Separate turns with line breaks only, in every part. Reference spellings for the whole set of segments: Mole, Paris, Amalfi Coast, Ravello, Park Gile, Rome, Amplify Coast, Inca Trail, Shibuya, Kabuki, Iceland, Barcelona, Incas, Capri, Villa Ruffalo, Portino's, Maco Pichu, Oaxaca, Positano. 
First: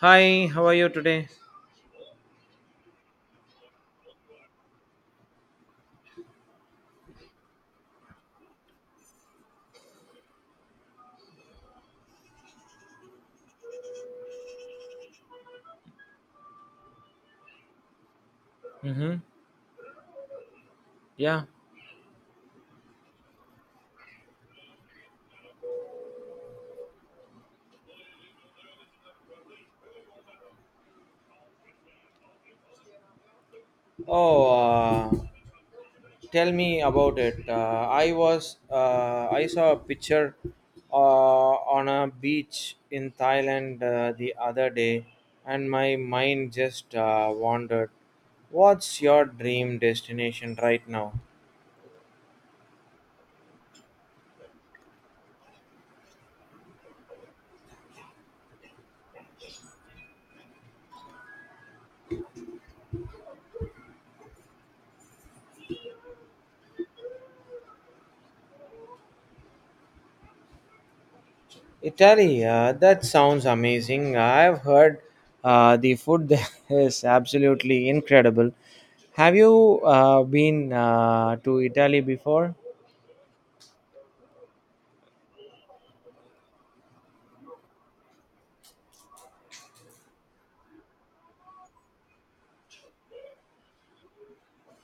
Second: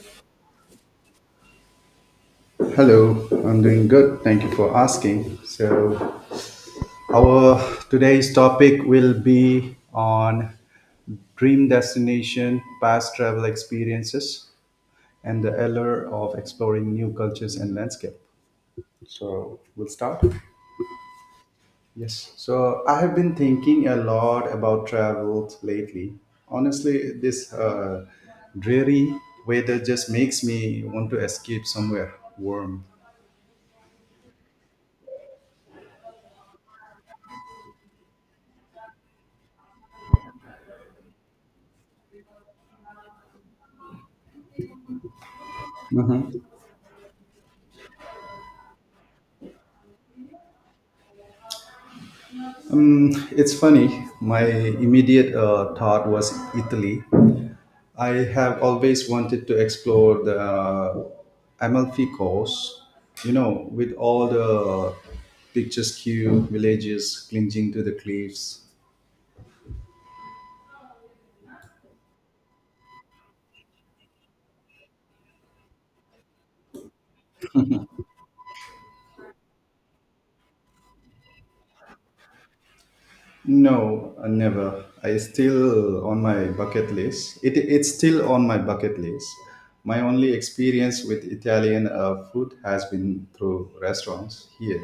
Hi, how are you today?
Hello, I'm doing good. Thank you for asking. So, our today's topic will be on dream destination, past travel experiences, and the allure of exploring new cultures and landscape.
Mm-hmm.
So, we'll start.
Yeah.
Yes. So, I have been thinking a lot about travel lately. Honestly, this dreary weather just makes me want to escape somewhere warm.
Oh, uh, Tell me about it. I saw a picture on a beach in Thailand the other day, and my
Mhm.
mind just wandered. What's your dream destination right now?
Mm, it's funny. My immediate thought was Italy. I have always wanted to explore the Amalfi Coast, you know, with all the picturesque villages clinging to the cliffs.
Italy, that sounds amazing. I've heard the food there is absolutely incredible. Have you been to Italy before?
No, never. I still on my bucket list. It's still on my bucket list. My only experience with Italian food has been through restaurants here,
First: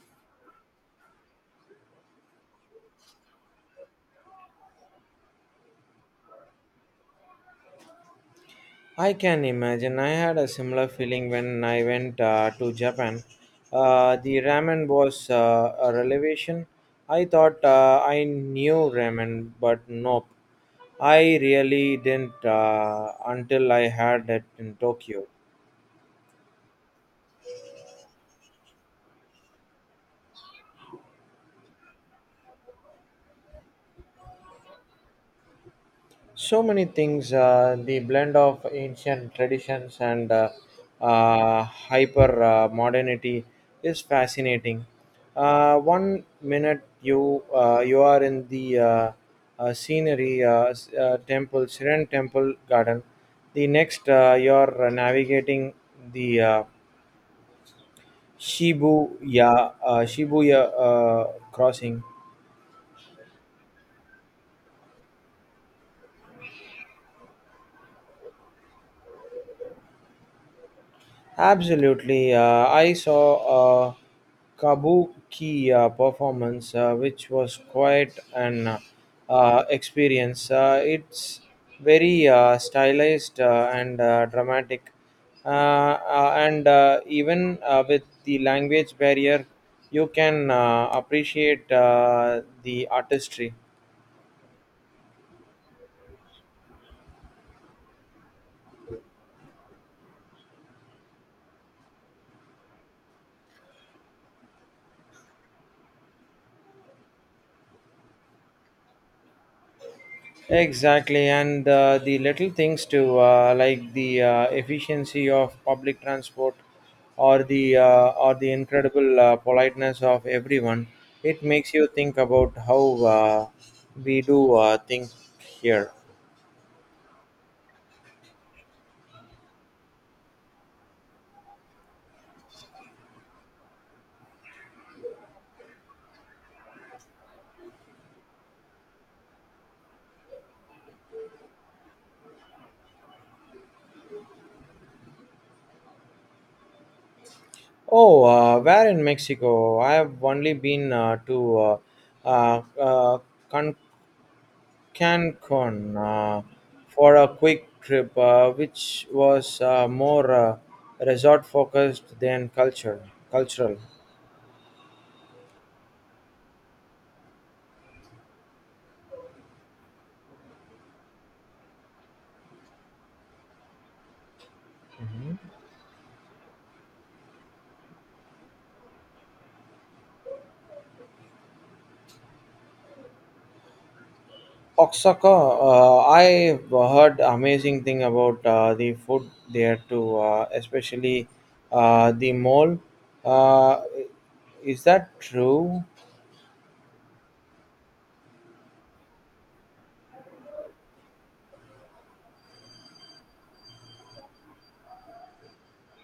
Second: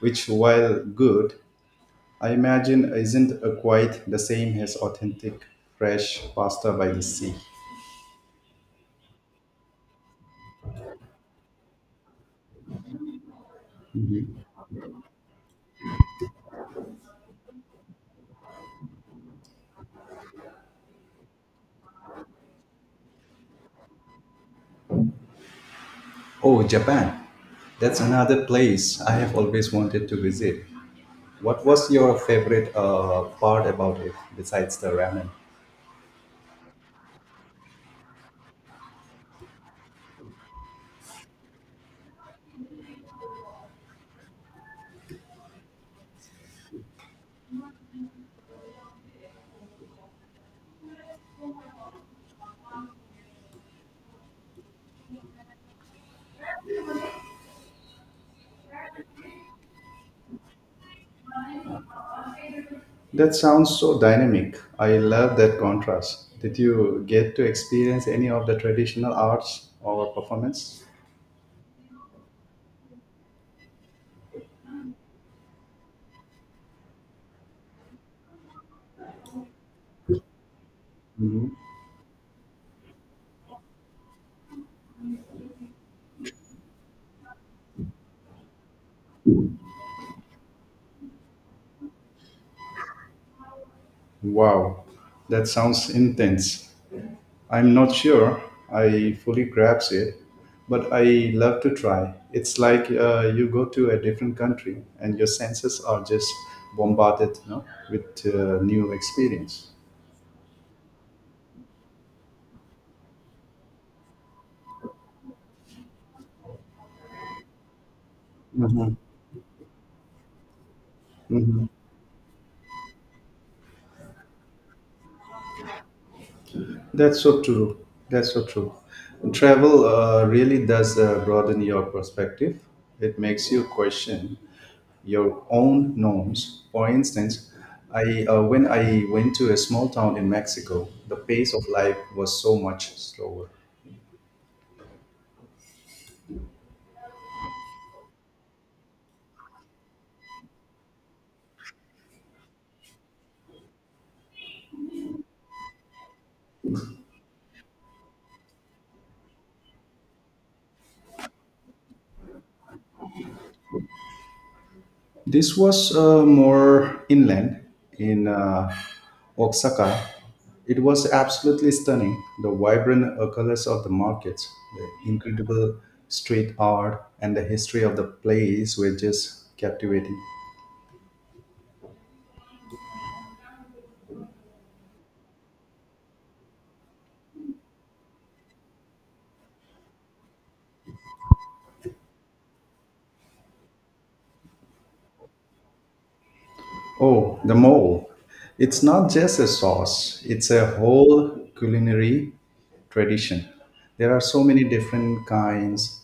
which, while good, I imagine isn't quite the same as authentic fresh pasta by the sea.
I can imagine. I had a similar feeling when I went to Japan. The ramen was a revelation. I thought I knew ramen, but nope. I really didn't until I had it in Tokyo.
Oh, Japan. That's another place I have always wanted to visit. What was your favorite part about it besides the ramen?
So many things, the blend of ancient traditions and hyper modernity is fascinating. One minute you are in the scenery, temple siren temple garden. The next you are navigating the shibuya shibuya crossing.
That sounds so dynamic. I love that contrast. Did you get to experience any of the traditional arts or performance?
Absolutely. I saw a kabuki performance, which was quite an experience. It's very stylized and dramatic, and even with the language barrier, you can appreciate the artistry.
Wow, that sounds intense. I'm not sure I fully grasp it, but I love to try. It's like you go to a different country and your senses are just bombarded, you know, with new experience.
Exactly, and the little things too, like the efficiency of public transport, or the incredible politeness of everyone. It
Mhm.
makes you think about how we do think here.
That's so true. That's so true. Travel really does broaden your perspective. It makes you question your own norms. For instance, I when I went to a small town in Mexico, the pace of life was so much slower.
Oh, where in Mexico? I have only been to uh, uh, uh, Cancun, for a quick trip, which was more resort focused than culture cultural.
This was more inland in Oaxaca. It was absolutely stunning. The vibrant colors of the markets, the incredible street art, and the history of the place were just captivating.
Oaxaca, I heard amazing thing about the food there too, especially the mole. Uh, is that true?
Oh, the mole. It's not just a sauce, it's a whole culinary tradition. There are so many different kinds,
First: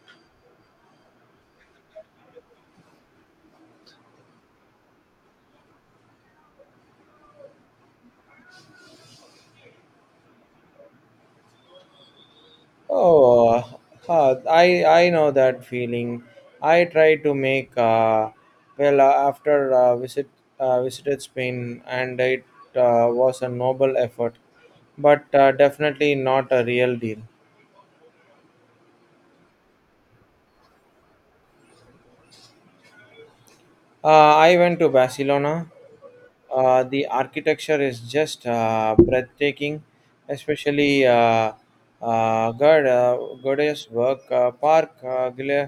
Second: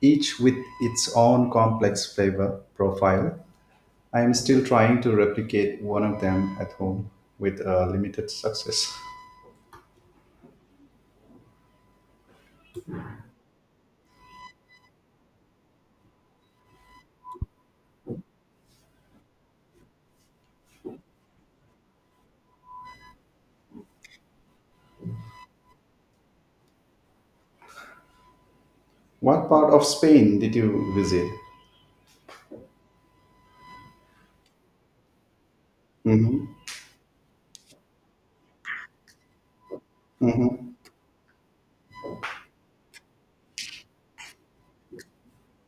each with its own complex flavor profile. I am still trying to replicate one of them at home with limited success.
Oh, I know that feeling. I tried to make well after visit visited Spain, and it was a noble effort, but definitely not a real deal.
What part of Spain did you visit?
I went to Barcelona. The architecture is just breathtaking, especially God, God's work. Park Gile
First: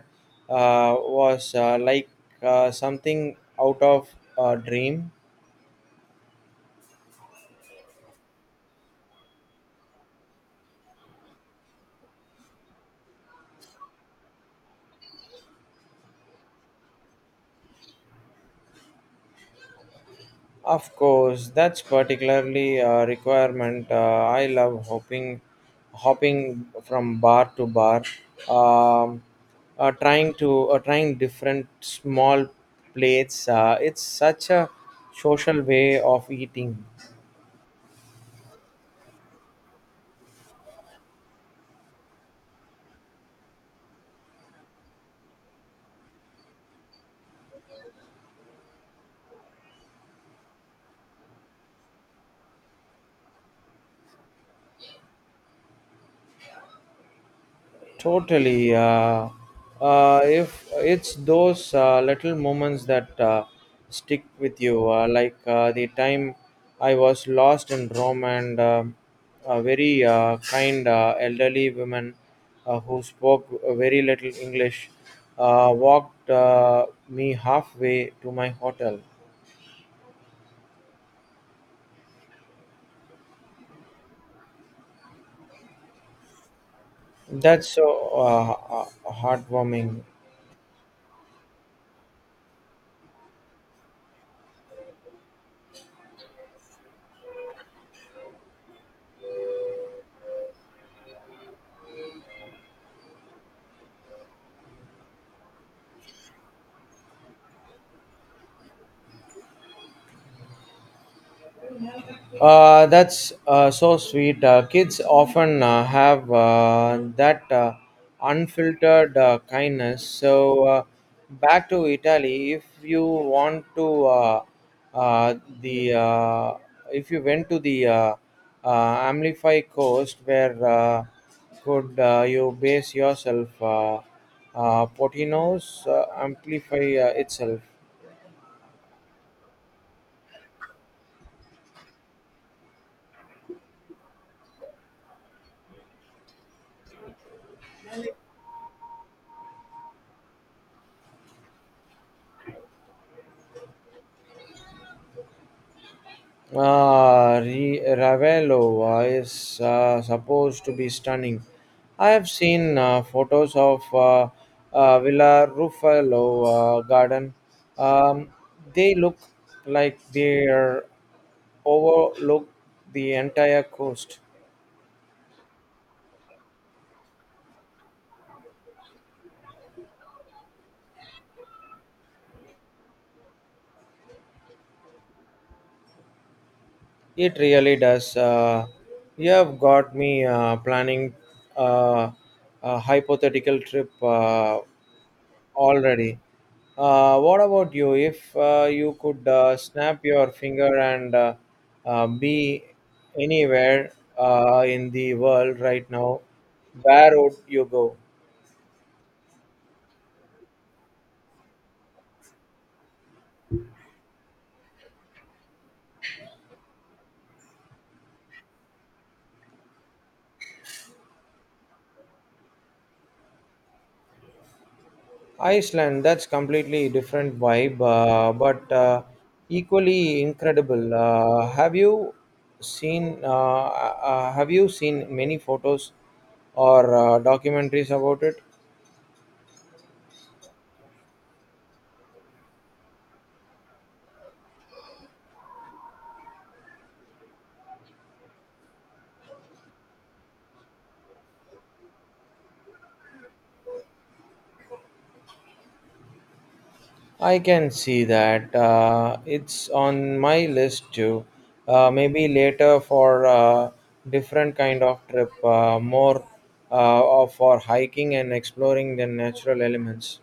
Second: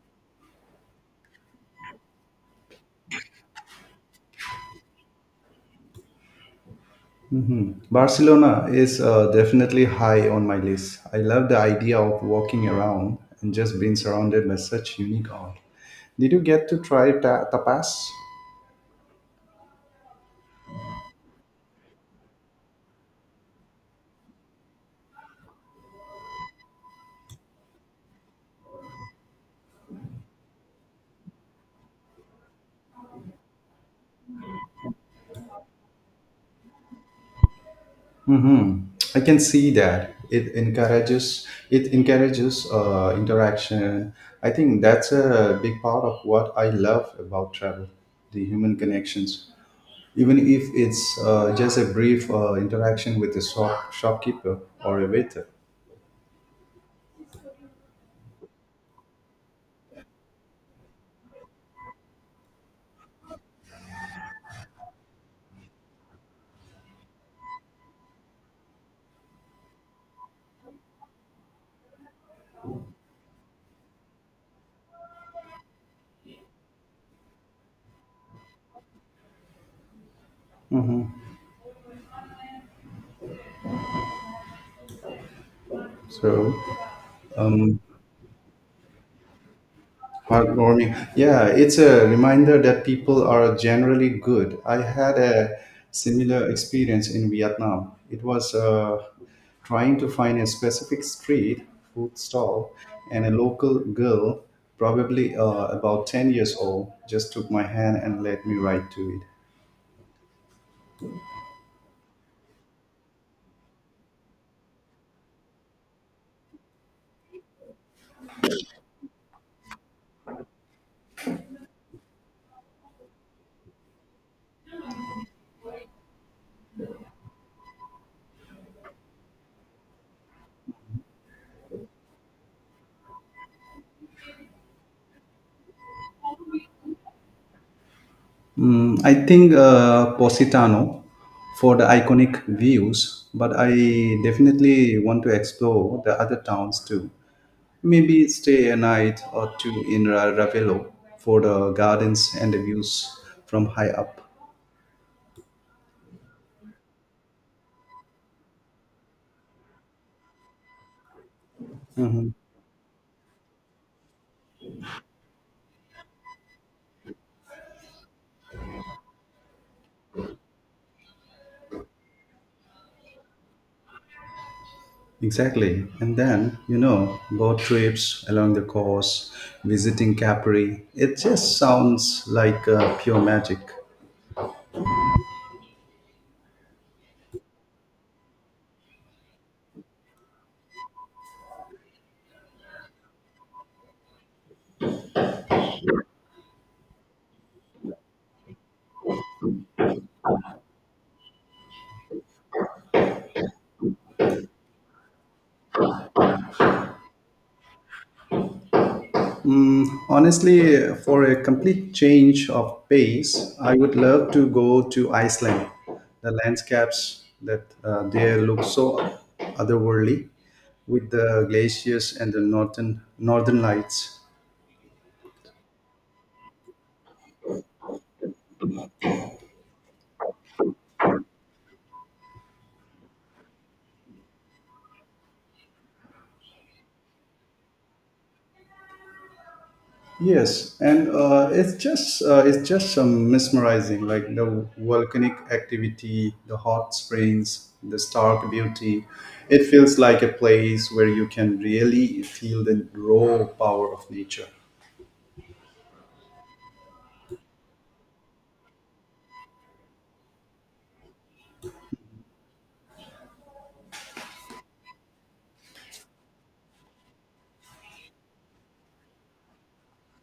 was like something out of a dream.
Barcelona is definitely high on my list. I love the idea of walking around and just being surrounded by such unique art. Did you get to try tapas?
Of course, that's particularly a requirement. I love hopping from bar to bar, um, trying different small plates. It's such a social way of eating.
Mm-hmm. I can see that it encourages interaction. I think that's a big part of what I love about travel, the human connections, even if it's just a brief interaction with a shopkeeper or a waiter.
Totally. If it's those little moments that stick with you, like the time I was lost in Rome, and a very kind elderly woman who spoke very little English, walked me halfway to my hotel.
So,
That's
um,
so uh, heartwarming.
heartwarming. Yeah, it's a reminder that people are generally good. I had a similar experience in Vietnam. It was trying to find a specific street food stall, and a local girl, probably about 10 years old, just took my hand and led me right to it.
That's so sweet. Kids often have that unfiltered kindness. So, back to Italy. If you want to, uh, the if you went to the uh, Amplify Coast, where could you base yourself? Portino's Amplify itself.
Mm, I think Positano for the iconic views, but I definitely want to explore the other towns too. Maybe stay a night or two in Ravello for the gardens and the views from high up.
Ah, Ravello is supposed to be stunning. I have
Mhm.
seen photos of Villa Ruffalo garden. Um, they look like they are overlook the entire coast.
Exactly. And then, you know, boat trips along the coast, visiting Capri. It just sounds like pure magic.
It really does. You have got me planning uh, a hypothetical trip. Already. What about you? If you could snap your finger and be anywhere in the world right now, where would you go?
Mm, honestly, for a complete change of pace, I would love to go to Iceland. The landscapes that there look so otherworldly, with the glaciers and the northern lights.
Iceland, that's completely different vibe, but equally incredible. Have you seen many photos or documentaries about it?
Yes, and it's just some mesmerizing, like the volcanic activity, the hot springs, the stark beauty. It feels like a place where you can really feel the raw power of nature.
I can see that. It's on my list too. Maybe later for a different kind of trip, more of for hiking and exploring the natural elements.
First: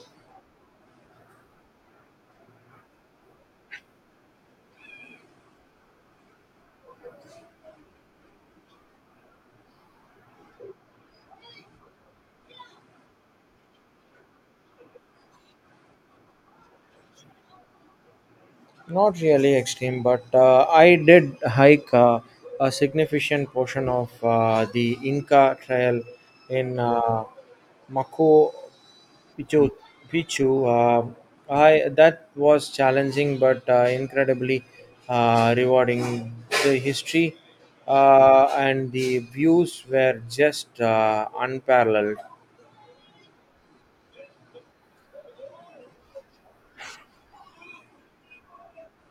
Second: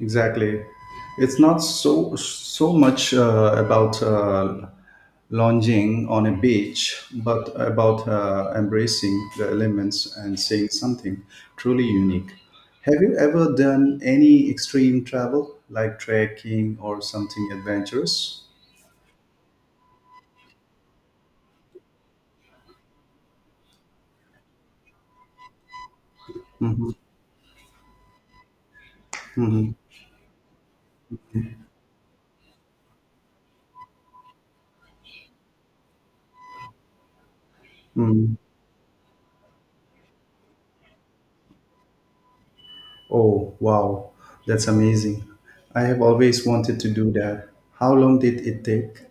Exactly. It's not so much about lounging on a beach, but about embracing the elements and saying something truly unique. Have you ever done any extreme travel, like trekking or something adventurous?
Not really extreme, but I did hike a significant portion of the Inca Trail in
Hmm.
Maco
Hmm.
Pichu, Pichu. Um I That was challenging but incredibly rewarding. The history
Hmm.
and the views were just unparalleled.
Oh, wow, that's amazing. I have always wanted to do that. How long did it take?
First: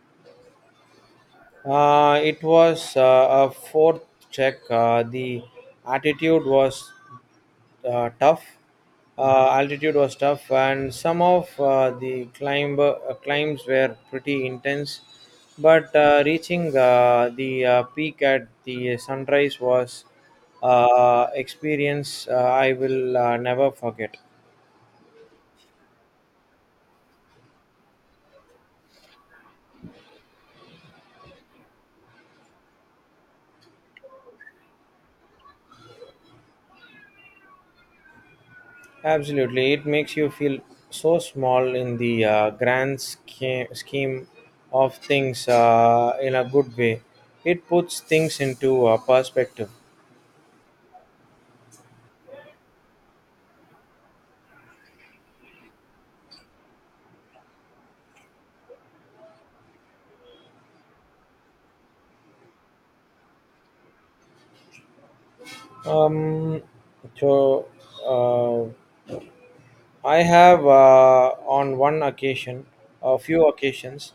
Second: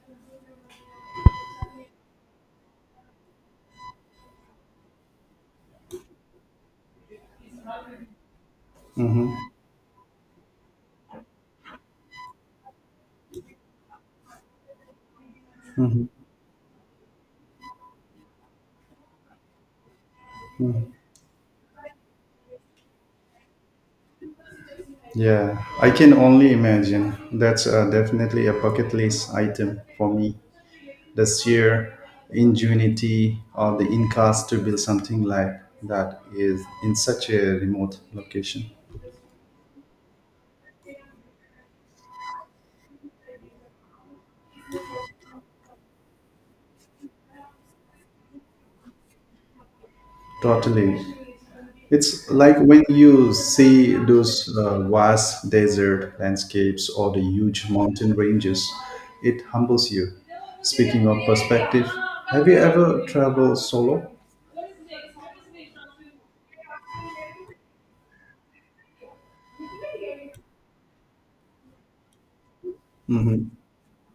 It was a fourth check. The attitude was tough. Altitude was tough, and some of the climb climbs were pretty intense. But reaching the peak at the sunrise was experience I will never forget.
Yeah, I can only imagine. That's definitely a bucket list item for me. The sheer ingenuity of the Incas to build something like that is in such a remote location.
Absolutely, it makes you feel so small in the grand scheme of things, in a good way. It puts things into perspective.
Totally. It's like when you see those vast desert landscapes or the huge mountain ranges, it humbles you. Speaking of perspective, have you ever traveled solo?
Um, so uh, I have, on one occasion, a few
Mhm.
occasions,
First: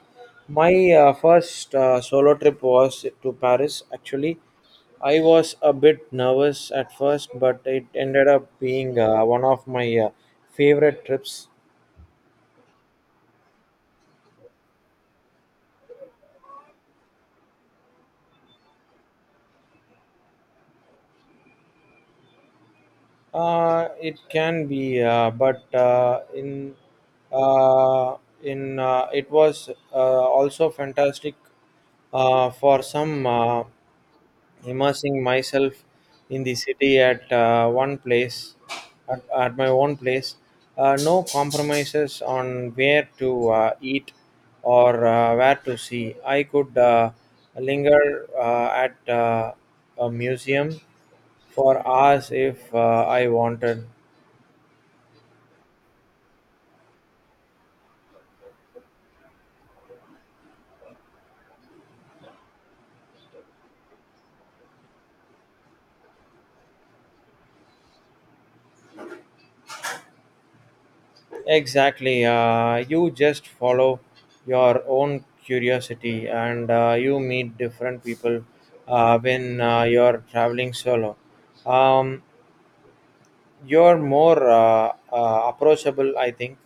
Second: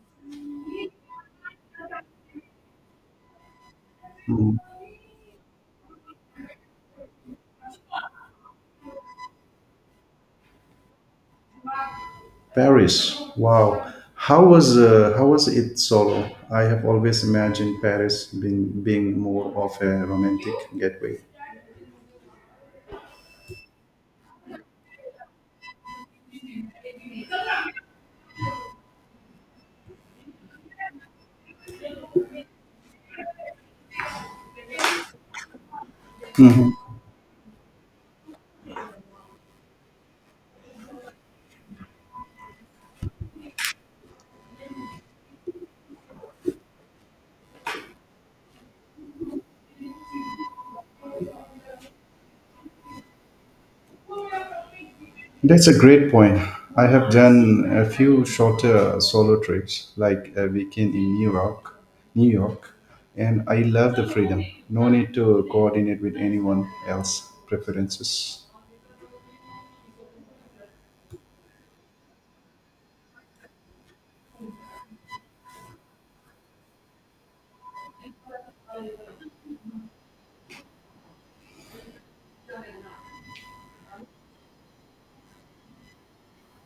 my first solo trip was to Paris. Actually,
Mhm.
I was a bit nervous at first, but it ended up being one of my favorite trips.
Paris. Wow. How was how was it solo? I have always imagined Paris being more of a romantic getaway.
It can be, but uh, in it was also fantastic for some. Immersing myself in the city at one place at my own place, no compromises on where to eat or where to see. I could linger at a museum for hours if I wanted.
That's a great point. I have done a few shorter solo trips, like a weekend in New York, and I love the freedom. No need to coordinate with anyone else preferences.
Exactly. You just follow your own curiosity, and you meet different people when you're traveling solo. Um, you're more approachable, I think.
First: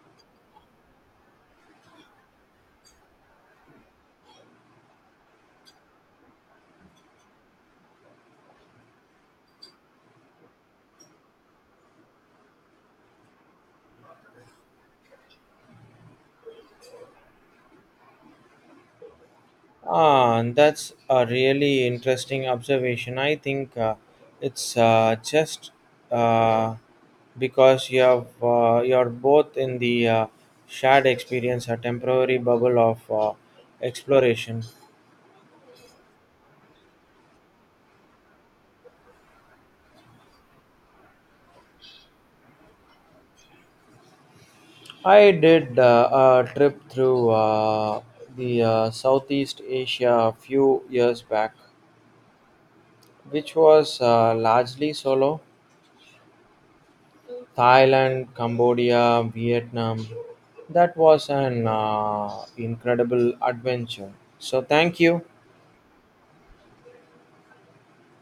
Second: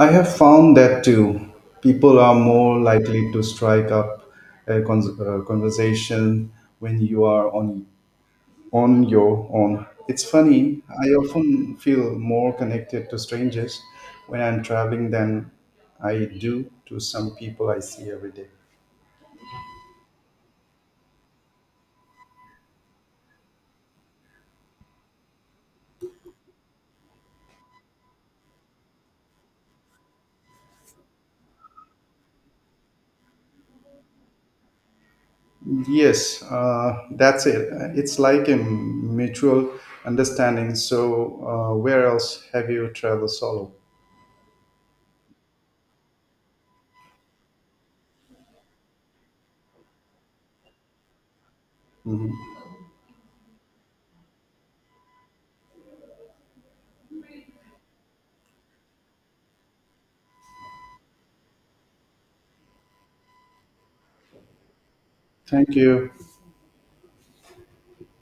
I have found that too. People are more likely to strike up a conversation when you are on your own. It's funny, I often feel more connected to strangers when I'm traveling than I do to some people I see every day.
Ah, and that's a really interesting observation. I think it's just, uh, because you have, you're both in the shared experience, a temporary bubble of exploration.
Yes, that's it. It's like a mutual understanding. So, where else have you traveled solo?
I did a trip through the Southeast Asia a few years back,
Mhm.
which was largely solo. Thailand, Cambodia, Vietnam. That was an incredible adventure. So, thank you.
Thank you.